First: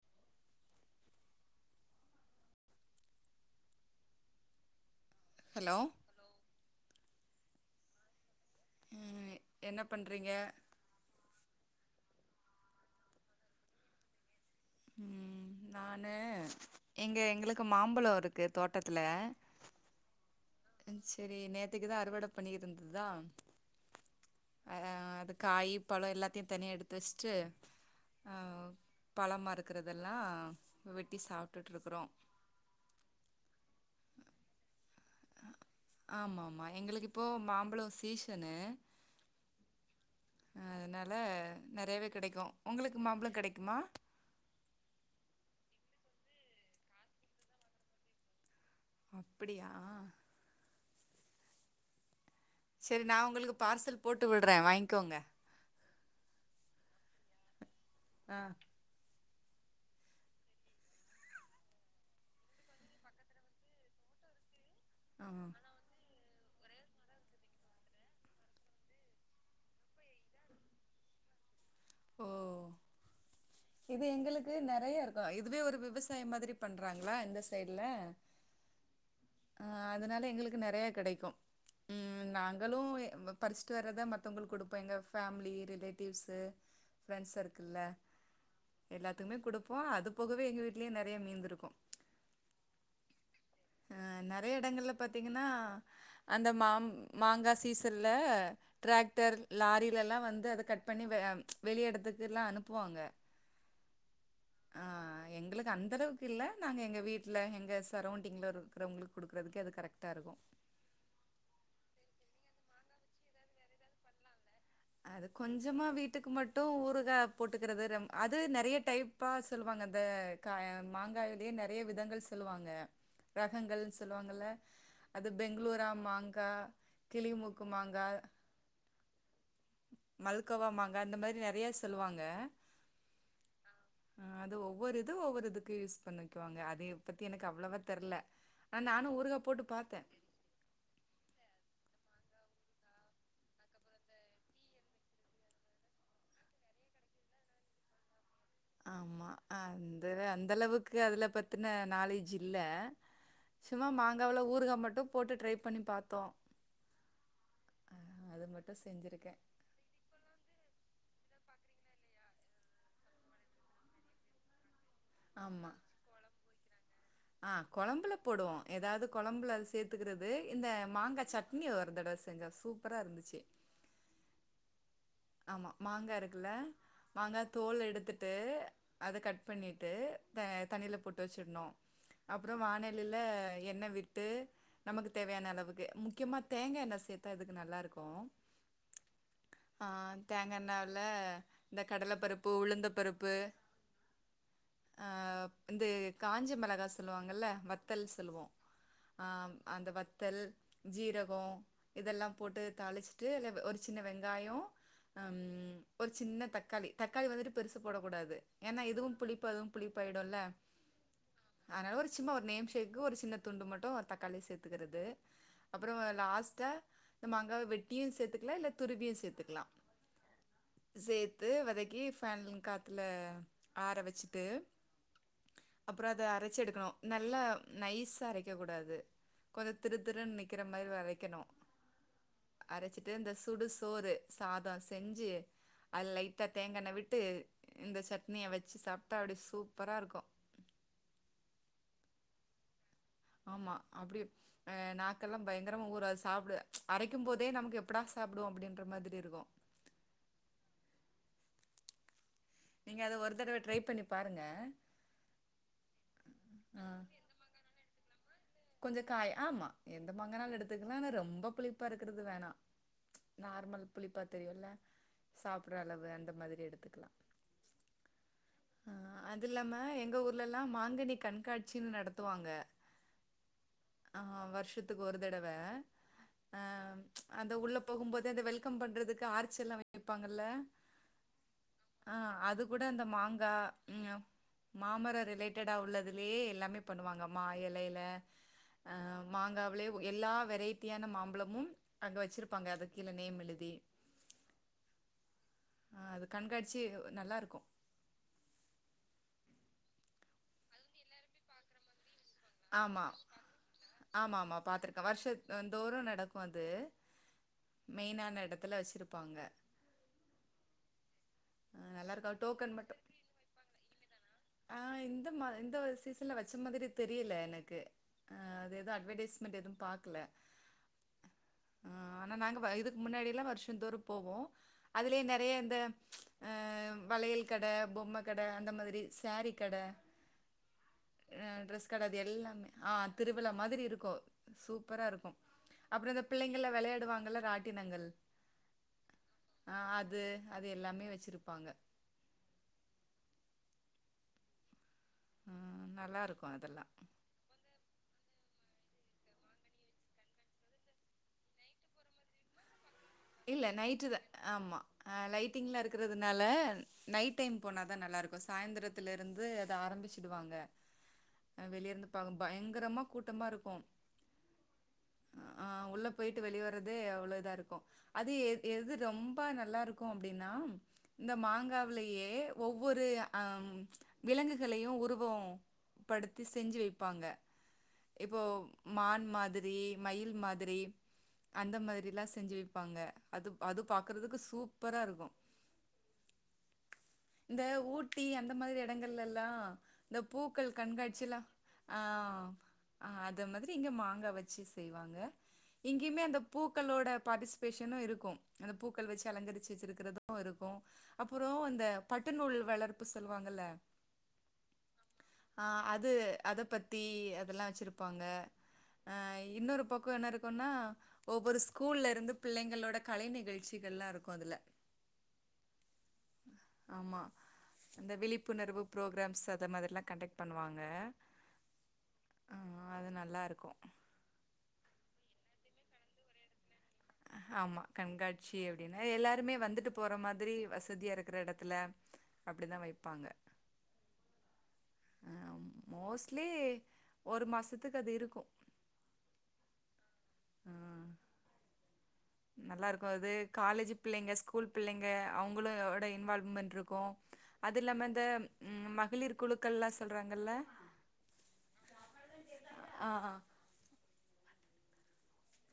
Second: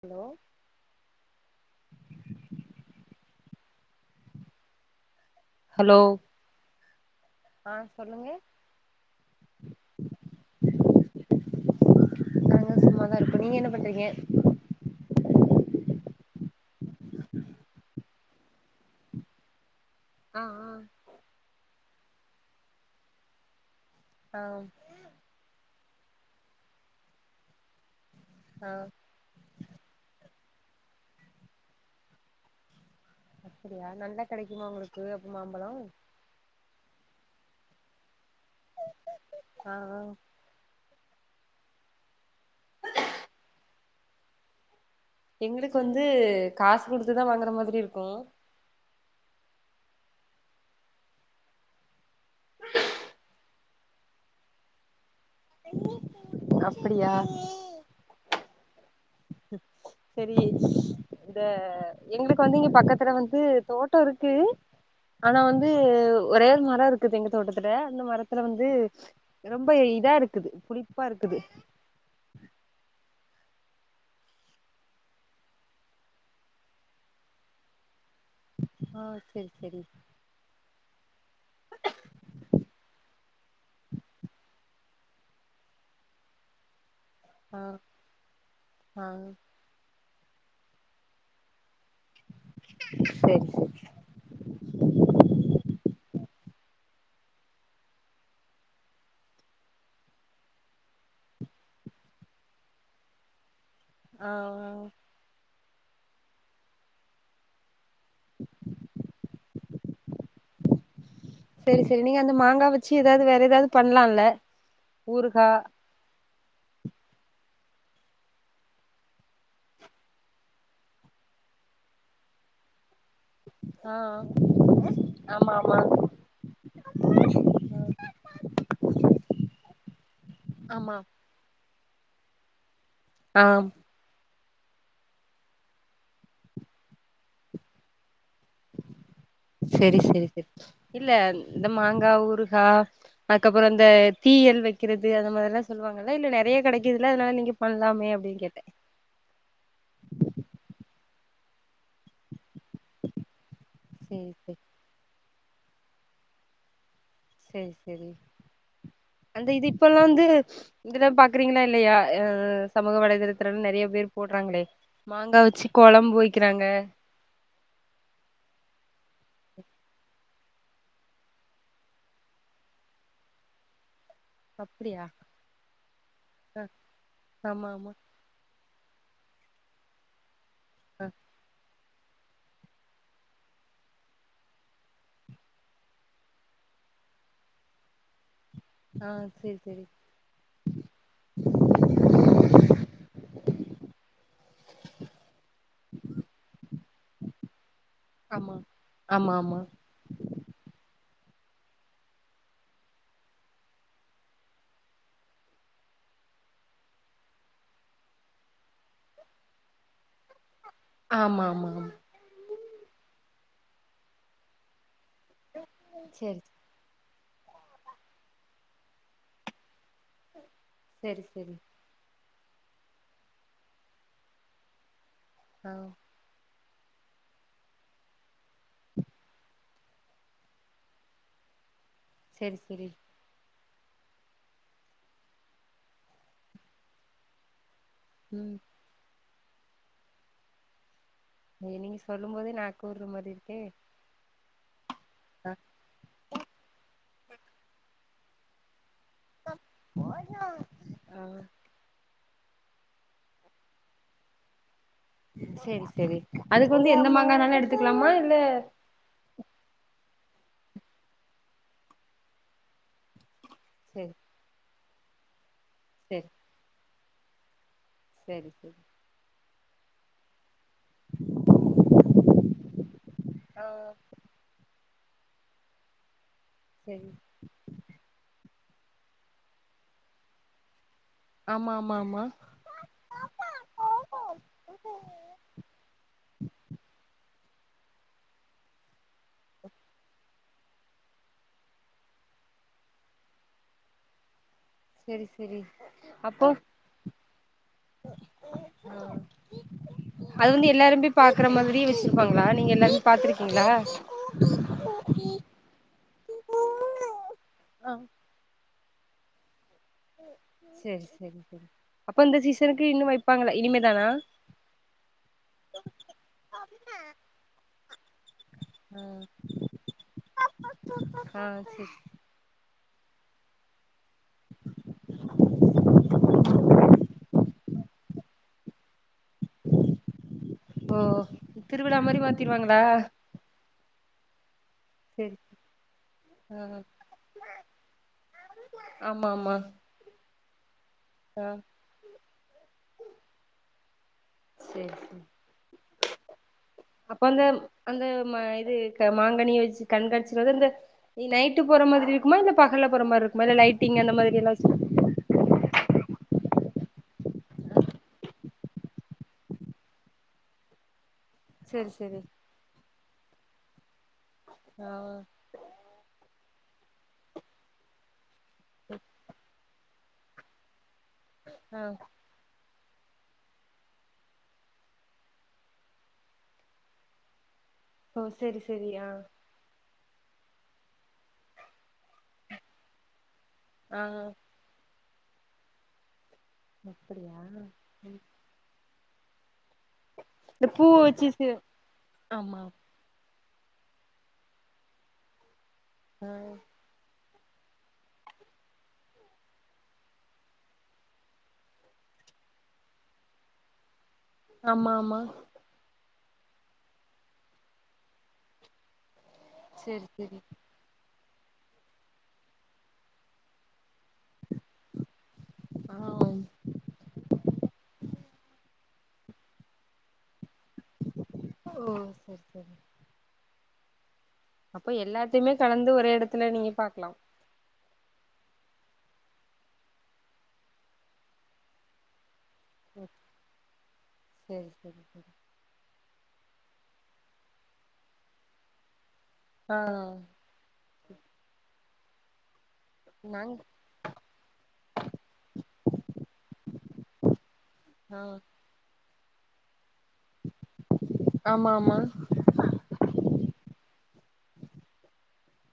Hello hello ஆஹ் சொல்லுங்கே உம் என்ன பண்றீங்க நாங்க சும்மாதா இருக்கோ நீங்க என்ன பண்றீங்க உம் நானு எங்க எங்களுக்கு மாம்பழொ இருக்கு தோட்டத்துல ஆ ஆ சரி நேத்துக்குதா அறுவட பண்ணி இருந்ததா ஆ அஹ் அது காய் பழொ எல்லாத்தையு தனியாக எடுத்து வச்சுட்டு ஹ ஆ பழமா இருக்கறதெல்லா வெட்டி சாப்ட்டுட்டு இருக்குறோ அப்டியா நல்லா கெடைக்குமா உங்களுக் கு மாம்பழொ ஆமா ஆமா எங்களுக்கு இப்போ மாம்பழொ சீசனு ஆஹ அனால நெறையவே கெடைக்கு உங்களுக்கு மாம்பழொ கெடைக்குமா எங்களுக்கு வந்து காசு குடுத்துதா வாங்குற மாதிரி இருக்கு அப்புடியா சரி நா உங்களுக்கு பார்சல் போட்டு விடுற வாங்கிக்கோங்க அப்படியா ஆ சரி இந்த எங்களுக்கு வந்து இங்க பக்கத்துல வந்து தோட்டொ இருக்கு ஆ ஆனா வந்து ஒரே ஒரு மரோ இருக்குது எங்க தோட்டத்துல அந்த மரத்துல வந்து ரொம்ப இதா இருக்குது புளிப்பா இருக்குது ஓ இது எங்களுக்கு நெறயா இருக்கு இதுவே ஒரு விவசாயம் மாதிரி பண்றாங்ளா இந்த சைடுல ஆஹ் அஹ் அதனால எங்களுக்கு நெறயா கெடைக்கு உம் நாங்களு பரிச்சுட்டு வர்றத மத்தவங்களுக்கு குடுப்போ எங்க ஃபேமிலி ரிலேட்டிவ்ஸு ஃப்ரெண்ட்ஸ் ஆ சர்க்கிளில்ல ஆ எல்லாத்துக்குமே குடுப்போ அது போகவே எங்கள் வீட்லயே நெறயா மீந்திருக்கு சரி அஹ் நெறய இடங்கள்ல பாத்தீங்கன்னா அந்த மாம் மாங்கா சீசன்ல டிராக்டர் லாரில எல்லா வந்து அத கட் பண்ணி ப்ச் வெளிய எடத்துக்கு எல்லா அனுப்புவாங்க ஆஹ் ங்க அந்த அளவுக்கு இல்ல நாங்க எங்க வீட்ல எங்க சர் இங்க இருக்கிறவங்களுக்கு குடுக்கிறதுக்கே அது கரெக்ட் டா இருக்கு சரி சரி நீங்க அந்த மாங்கா‌ வெச்சு எதாவது வேற எதாவது பண்லால்ல அது கொஞ்சமா வீட்டுக்கு மட் டு ஊறுகா போட்டுக்கிறது ர அது நெறய டைப்பா சொல்லுவாங்க அந்த கா மாங்காய்லயே நெறய விதங்கள் சொல்வாங்க ரகங்கள் ஆ சொல்வாங்கள்ல அது ஆமா ஆமா பெங்களூரா மாங்கா கிளிமூக்கு மாங்கா ஆமா மல்கோவாமாங்கா அந்த மாரி நெறயா சொல்வாங்க ஆம் அது ஒவ்வொரு இது ஒவ்வொருதுக்கு யூஸ் பண்ணிக்குவாங்க அத பத்தி எனக்கு அவ்வளவா தெர்ல ஆனா நானும் ஊறுகா போட்டு பாத்தே. செரி செரி செரி இல்ல இந்த மாங்கா ஊர் கா அதுக்கப்புறோ அந்த தீயல் வெக்கிறது அந்த மாரி எல்லா சொல்லுவாங்கல்ல இல்ல நெறயா கெடைக்குதுல்ல அதனால நீங்க பண்ணலாமே அப்டின்னு கேட்ட ஆமா அந்த அந்த அளவுக்கு அதுல பத்தின நாலேஜ் இல்லை சும்மா செரி மாங்காவல செரி ஊறுகா மட்டு போட்டு ட்ரை பண்ணி பாத்தோ செரி செரி செஞ்சிருக்கேன் அந்த இது இப்ப எல்லா வந்து இதெல்லாம் பா க்குறீங்ளா இல்லயா எ சமூக வலைதளத்தலல்லா நெறயா பேர் போடுறாங்களே மாங்கா வெச்சு கொழம்பு வெக் இருக்கிறாங்க ஆஹ் கொழம்புல போடுவோ எதாவது கொழம்புல சேர்த்துக்கிறது இந்த மாங்கா சட்னி ஒரு தடவ செஞ்சோ சூப்பரா இருந்துச்சு அப்படியா ஆமா மாங்கா இருக்கில்ல மாங்கா ஆமா தோல் ஆமா எடுத்துட்டு அத கட் பண்ணிட்டு த தண்ணியில ஆ போட்டு வெச்சிடணு அப்புறோம் வானெலைல எண்ணெ விட்டு நமக்கு தேவயான அளவுக்கு முக்கியமா தேங்கா எண்ணெ சேத்தா அதுக்கு நல்லா இருக்கு ஆ சேரி ஆ தேங்காயண்ணல இந்த கடலைப்பருப்பு உளுந்த பருப்பு ஆ இந்த காஞ்ச மிளகா சொல்லுவாங்கள்ல வத்தல் சொல்லுவோம் ஆமா ஆ ஆமா ஆமா அந்த வத்தல் ஜீர கோம் இதெல்லாம் போட்டு தாளிச்சிட்டு இல்ல ஒரு சின்ன வெங்காயோ ம் ஒரு சின்ன தக்காளி தக்காளி வந்துட்டு பெருசு போடக்கூடாது ஏன்னா இதுவும் புளிப்பு அதுவும் புளிப்பாயிடுல்ல ஆமா ஆமா ஆமா அதனால ஒரு சும்மா நேம்ஃபேக்கு ஒரு சின்ன துண்டு மட்டும் ஒரு தக்காளி சேத்துக்கறது அப்பறோ செரி லாஸ்ட்டா அ மாங்காவ வெட்டியும் சேத்துக்கலாம் இல்ல துருவியும் சேத்துக்கலாம் செரி சேத்து செரி வதக்கி ஃபேன் காத்துல ஆற வச்சுட்டு ஆ அப்பறோ அத அரைச்சு எடுத் க்கணு நல்ல நைஸா அரைக்கக்கூடாது கொஞ்சோ திரு திருன்னு நிற்கிற மாரி அரைக்கணு செரி செரி அரச்சிட்டு இந்த சுடுசோறு சாதோ செஞ்சு அதுல லைட்டா தேங்கண்ண விட்டு இந்த சட்னிய ம் வச்சு சாப் ப்ட்டா அப்டி சூப்பராக இருக்கும் நீங்க சொல்லும் போதே நா ஊறுற மாரி இருக்கே ஆ நா கெல்லாம் பயங்கரமா ஊற சாப் அரைக்கும் போதே நமக்கு எப்படா சாப்டுவோ அப்டின்ற மாதிரி இருக்கும் ஆ நீங்க அத ஒரு தடவ ட்ரை பண்ணி பாருங்க சேரி சேரி அதுக்கு வந்து எந்த மாங்கானாலும் எடுத்துக்கலாமா இல்ல கொஞ்சோ காய் ஆமா மங்கானாலு எடுத்துக்கலாம் ஆனா ரொம்ப புளிப்பா இருக்குறது வேணா நார்மல் செரி புளிப்பா தெரியும்ல்ல சாப் புட்ற அளவு அந்த மாதிரி எடுத்துக்கலாம் சேரி சேரி இதுல்லாம எங்க ஊர்லல் மாங்கனி கண்காட்சின்னு நடத்துவாங்க ஆ ஆ வர்ஷ தத்துக்கு ஒரு தடவ ஆஹ் செரி ச் அந்த உள்ள போகும்போது அந்த வெல் கம் பண்றதுக்கு ஆர்ச்செல்லா [inaudible] பாங்கல்ல ஆமா ஆமா ஆமா ஆஹ் அது கூட இந்த மாங்கா ஹ்எ மாமர ரிலேட்டடா உள்ளதுலயே எல்லாமே பண்ணுவாங்க மா எலைல அஹ் மாங்காவுலே எல்லா வெரைட்டியான மாம்பழமு அங்க வச்சிருப்பாங்க அது கீழ நேம் எழுதி சரி சரி ஆ அது அப்போ கண்காட்சி நல்லா இருக்கு ஆஹ் அது வந்து எல்லாருமே பாக்குற மாதிரி வெச்சி ஆமா ஆமாமா பாத்துருக்கே வருஷத் அந் தோறு நடக்கு அது மெயினான எட த்துல வச்சிருப்பாங்க சரி ச நல்லா இருக்கா டோக்கன் மட்டும் வைப்பாங்களா இனிமேதானா ஹ இந்த மா இந்த சீசன்ல வச்ச மாதிரி தெரியல எனக்கு ஆ அது எதும் ம் அட்வடைஸ்மன்ட் எதும் பாக்கல ஆ ஆனா நாங்க பா இது முன்னாடிலா வருஷோந்தோறும் போவோ அதுலயே நெறைய இந்த ச் ஆ வளையல் கட பொம்ம கட அந்த மாதிரி ஸாரீ கட ஓ ஆ ட்ரெஸ் திருவிழா கட அது மாரி எல்லாமே மாத்திருவாங்களா ஆ திருவிழா மாதிரி இருக்கு சூப்பரா இருக்கு சரி அப்பறொ இந்த ஆ பிள்ளைங்களா விளையாடுவாங்களா ராட்டினங்கள் ஆமா ஆமா அ அது அது எல்லாமே ஆ வச்சிருப்பாங்க சரி ஆ, நல்லா இருக்கும் அதெல்லாம் அப்ப அந்த அந்த ம இது க மாங்கனிய வச்சு கண்காட்சி வந்து இந்த இ நைட்டு போற மாதிரி இருக்குமா இல்ல பகல்ல போற மாரி இருக்குமா இல்ல லைட்டிங் அந்த நைட்டுதா மாதிரி எல்லா வச்சு ஆமா ஆ லைட்டிங்லா இருக்கறது னால நைட் டைம் போனாதா நல்லா இருக்கு சாயந்திரத்துலருந்து அத ஆரம்பிச்சிடுவாங்க அ சரி வெளியருந்து சரி பா பயங்கரமா கூட் ட்டமா இருக்கு ஆ ஆஹ் உள்ள போயிட்டு வெளிய வர்றதே அவ்வளோ இதா இருக்கு அது எது எது ரொம்பா நல்ல லாருக்கு அப்டின்னா இந்த ஆ மாங்காவ்லயே ஒவ் ஒவ்வொரு ஆ விலங்குகளையு உருவொ படுத்தி செஞ்சு வைப்பாங்க ஓ இப்போ சரி சரி ஆ மான் மாதிரி மயில் மாதிரி அந்த மாதிரிலா செஞ்சு வை ப்பாங்க அது அது ஆ பாக்கறதுக்கு சூப்பரா இருக்கு அப்படியா இந்த ஊட்டி அந்த மாரி டங்கள் எல்லா இந்த பூக்கள் பூ வச்சு கண்காட்சிலா ச ஆ ஆமா ஆ ஆ அந்த மாதிரி இங்க மாங்கா வச்சு செய்வாங்க இங்யுமே ஆ அந்த பூக்களோட [unintelligible] [unintelligible] இருக்கு அந்த பூக்கள் வச்சு அலங்கரிச்சி வச்சிருக்கிறது இருக்கு அப்றோ அந்த பட்டுநூல் வளப்பு சொல்லுவாங்கல்ல ஆமா ஆமா அத பத்தி அதெல்லா வச்சிருப்பாங்க ஆ இன்னொரு சரி பக்கோ என்ன சரி இருக்குன்னா ஒவ்வொரு ஸ்கூல்லேருந்து பிள்ளைங்களோட கலை நிகழ்ச்சிகள்லாருக்கு க்கு அதுல ஆ ஆமா அந்த விழிப்புணர்வு ப்ரோக்ராம்ஸ் அத மாதிரிலா கண்டெக் பண்ணுவாங்க ஓ சரி ஆ சரி அது நல்லாருக்கு இப்ப எல்லாத்தையுமே கலந்து ஒரே எடத்துல நீங்க பாக்கலா ஆமா கண்காட்சி அப்டினு எல்லாருமே வந்துட்டு போற மாதிரி வசதியா இருக்கற எடத்துல அப்டிதா வைப்பாங்க சேரி [inaudible] லி ஒரு மாசத்துக்கு அது இருக்கு ஆ ஆ நல்லாருக்கு அது நாங் காலேஜ் புள்ளைங்க ஸ்கூல் புள்ளைங்க அவங்களோட இன்வால்வ்மென்ட் இருக்கு அது இல்லாம ஆ இந்த ஆ மகளிர் குழுக்கள் லா சொல்றாங்கல்ல ஆமா ஆமா ஆ ஆ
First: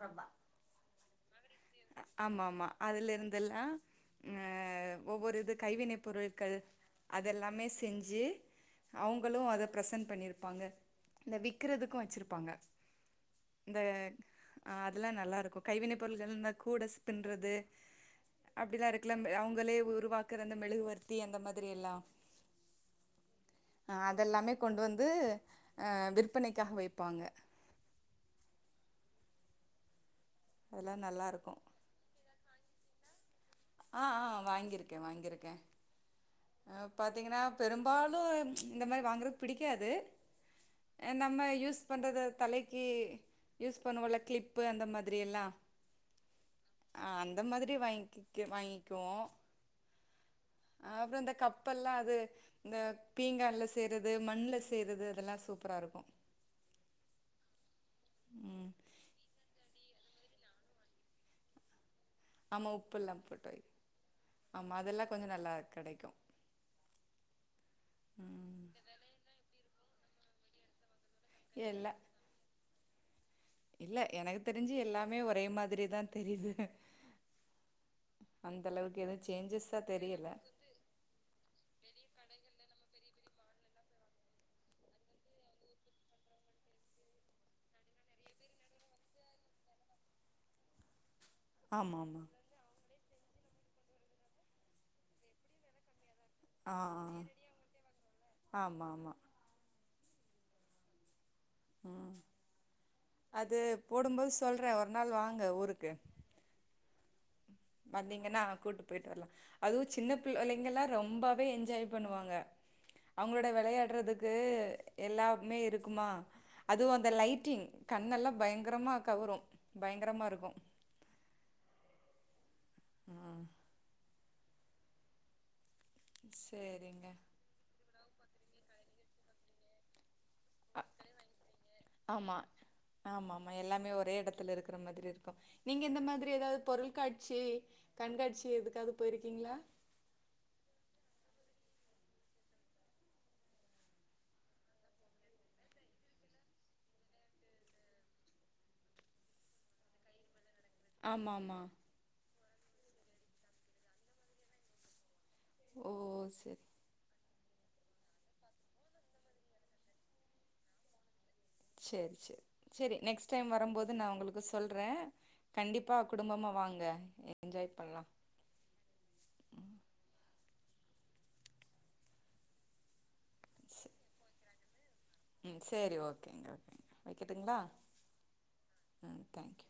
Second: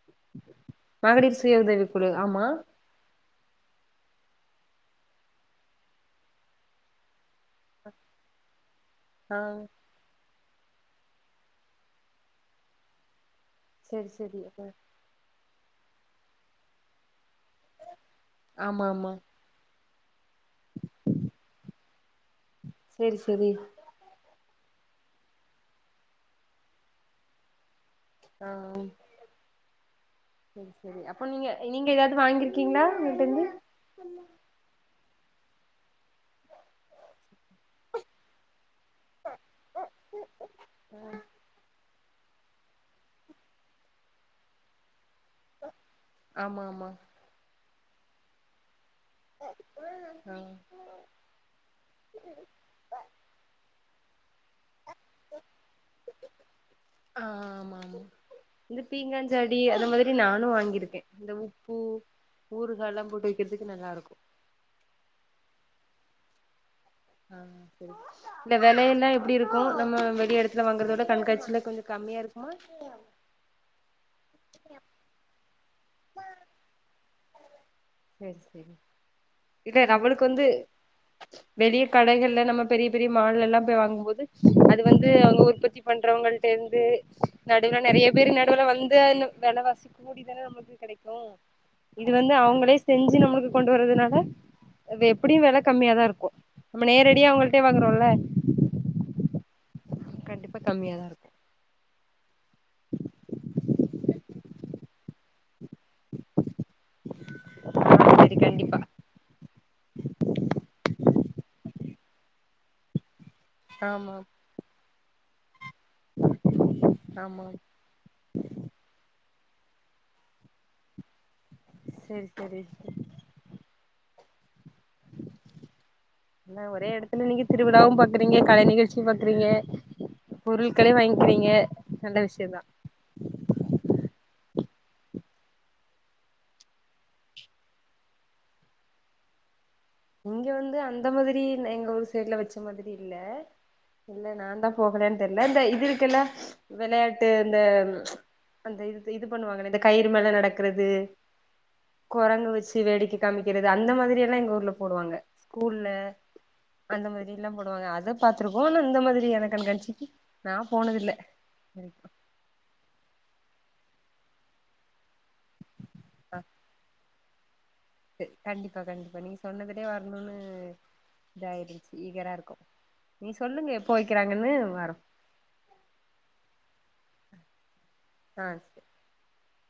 ரொம்ப மகளிர் சுய உதவி குழு ஆமா அதெல்லா ஆ ஒவ்வொரு இது கைவினை பொருட்கள் அதெல்லாமே செஞ்சு அவங்களு ஆ அத பிரசென்ட் பண்ணிரு ருப்பாங்க இந்த விக்கறதுக்கு வச்சிருப்பாங்க இந்த சேரி சேரி அதெல்லா நல்லாருக்கு கைவினை பொருள்கள் இந்த [unintelligible] ஆமா அப்டிதா ஆமா இருக்கல அவங்களே ஒரு [unintelligible] இருள மெழுகுவர்த்தி அந்த மாதிரி எல்லாம் சேரி சேரி அதெல்லாமே கொண்டு வந்து விற்பனைக்காக வைப்பாங்க ஆஹ் சரி அதெல்லா சரி அப்போ நல்லா நீங்க இருக்கு நீங்க ஏதாவது வாங்கிரு இருக்கீங்களா வீட்டுருந்து ஆஹ் ஆஹ் வாங்கியிருக்கேன் வாங்கியிருக்கேன் அக்க [inaudible] பார்த்தீங்கன்னா பெரும்பாலும் இந்த மாதிரி வாங்கறது பிடிக்காது நம்ம யூஸ் பண்ணுறது தலைக்கு யூஸ் பண்ணுவம் இல்ல கிளிப்பு அந்த மாதிரி எல்லாம் ஆமா ஆமா ஆ அந்த மாதிரி [unintelligible] வாங்கிக்குவோம் ஆ அப்புறம் இந்த கப்பெல்லாம் அது இந்த பீங்கான்ல செய்யறது அது மண்ணல செய்றது அதெல்லாம் சூப்பரா இருக்கும் ஆ ஆமா ஆமா இந்த பீங்காஞ்சாடி அந்த மாதிரி நானும் வாங்கியிருக்கேன் இந்த உப்பு ஆமா உப்பு ஊறுகால்லா எல்லாம் போட்டு வைக்கிறதுக்கு நல்லா இருக்கு ஆமா அதெல்லாம் கொஞ்சம் நல்லா கிடைக்கும் இல்ல ம் விலைய எல்லாம் எப்படி இருக்கும் நம்ம வெளி இடத்துல வாங்கறத விட கண்காட்சியில் கொஞ்சம் எல்லா கம்மியாக இருக்குமா இல்ல எனக்கு தெரிஞ்சு எல்லாமே ஒரே மாதிரிதா தெரியுது சரி அந்த சரி அளவுக்கு எதுவு சேஞ்சஸா இல்ல அவளுக்கு தெரியல வந்து வெளிய கடைகள்ல நம்ம பெரிய பெரிய மால் எல்லாம் போய் வாங்கும்போது அது வந்து அங்க உற்பத்தி பண்றவங்களிட்ட இருந்து நடுவுல நிறைய பேர் நடுவுல வந்து அந்த வெல வாசிக கூடிதானே நமளுக்கு கிடைக்குது ஆமா இது ஆமா வந்து அவங்களே செஞ்சு நம்மளுக்கு கொண்டு வரறதுனால அது எப்படியும் வில கம்மியா தா இருக்கும் ஆ நம்ம நேரடியா அவங்கள்டேயே வாங்கறோம்ல ஆ ஆமா ஆமா கண்டிப்பா கம்மியாதா இருக்கும் உம் அது போடும்போது சொல்றேன் ஒரு நாள் வாங்க ஊருக்கு ஆ சரி பாத்தீங்கன்னா கண்டிப்பா கூட்டு போயிட்டு வரலாம் அதுவும் சின்ன பிள்ளள்ளைங்கல்லாம் ரொம்பவே என்ஜாய் பண்ணுவாங்க அவங்களோட ஆமா விளையாடுறதுக்கு எல்லாமே இருக்கு க்குமா அதுவும் அந்த ஆமா லைட்டிங் கண்ணெல்லாம் பயங்கரமா கவரும் பயங்கரமா இருக்கும் சரி சரி உம் என்ன ஒரே சேரிங்க இடத்துல நீங்க திருவிழாவும் பா பாக்றீங்க கலை நிகழ்ச்சி பாக்குறீங்க அ பொருட்களையும் வாங்கிக்கிறீங்க நல்ல ஆமா விஷயம் தான் கிற மாதிரி இருக்கும் நீங்க இந்த மாதிரி ஏதாவது பொருள்காட்சி கண்காட்சி எதுக்காவது போயிருக்கீங்களா இங்க வந்து அந்த மாதிரி எங்க ஊர் சைடுல வச்ச மாதிரி இல்ல இல்ல நான் தான் போகலேன்னு தெரியல இந்த இது இருக்கில்ல விளையாட்டு அ அந்த இது இது பண்ணுவாங்களே இந்த கயிறு மேல நடக்க கிறது ஆமாமா குரங்கு வச்சு வேடிக்கை காமிக்கிறது அந்த மாதிரி எல்லாம் எங்க ஊர்ல போடுவாங்க ஸ்கூல்ல ஓ சரி அந்த மாதிரி எல்லாம் போடுவாங்க அத பாத்துருக்கோம் ஆனா இந்த மாதிரி எனக்கு கண்காட்சிக்கு நான் போனது இல்ல சரி சரி சரி நெக்ஸ்ட் டைம் வரும் போது நா உங்களுக்கு சொல்றேன் கண்டிப்பா குடும்பமா வாங்க பஞ்சாயத் கண்டிப்பா கண்டிப்பா நீங்க சொன்னதுட்டே வரணும்னு இதாயிடுச்சு ஈகரா இருக்கும் நீ சொல்லுங்க எப்போ வைக்கிறாங்கன்னு வரம் உம் சரி ஓகேங்க ஓகேங்க வைக்கட்டுங்களா ஆஹ் ம் தேங்க்யூ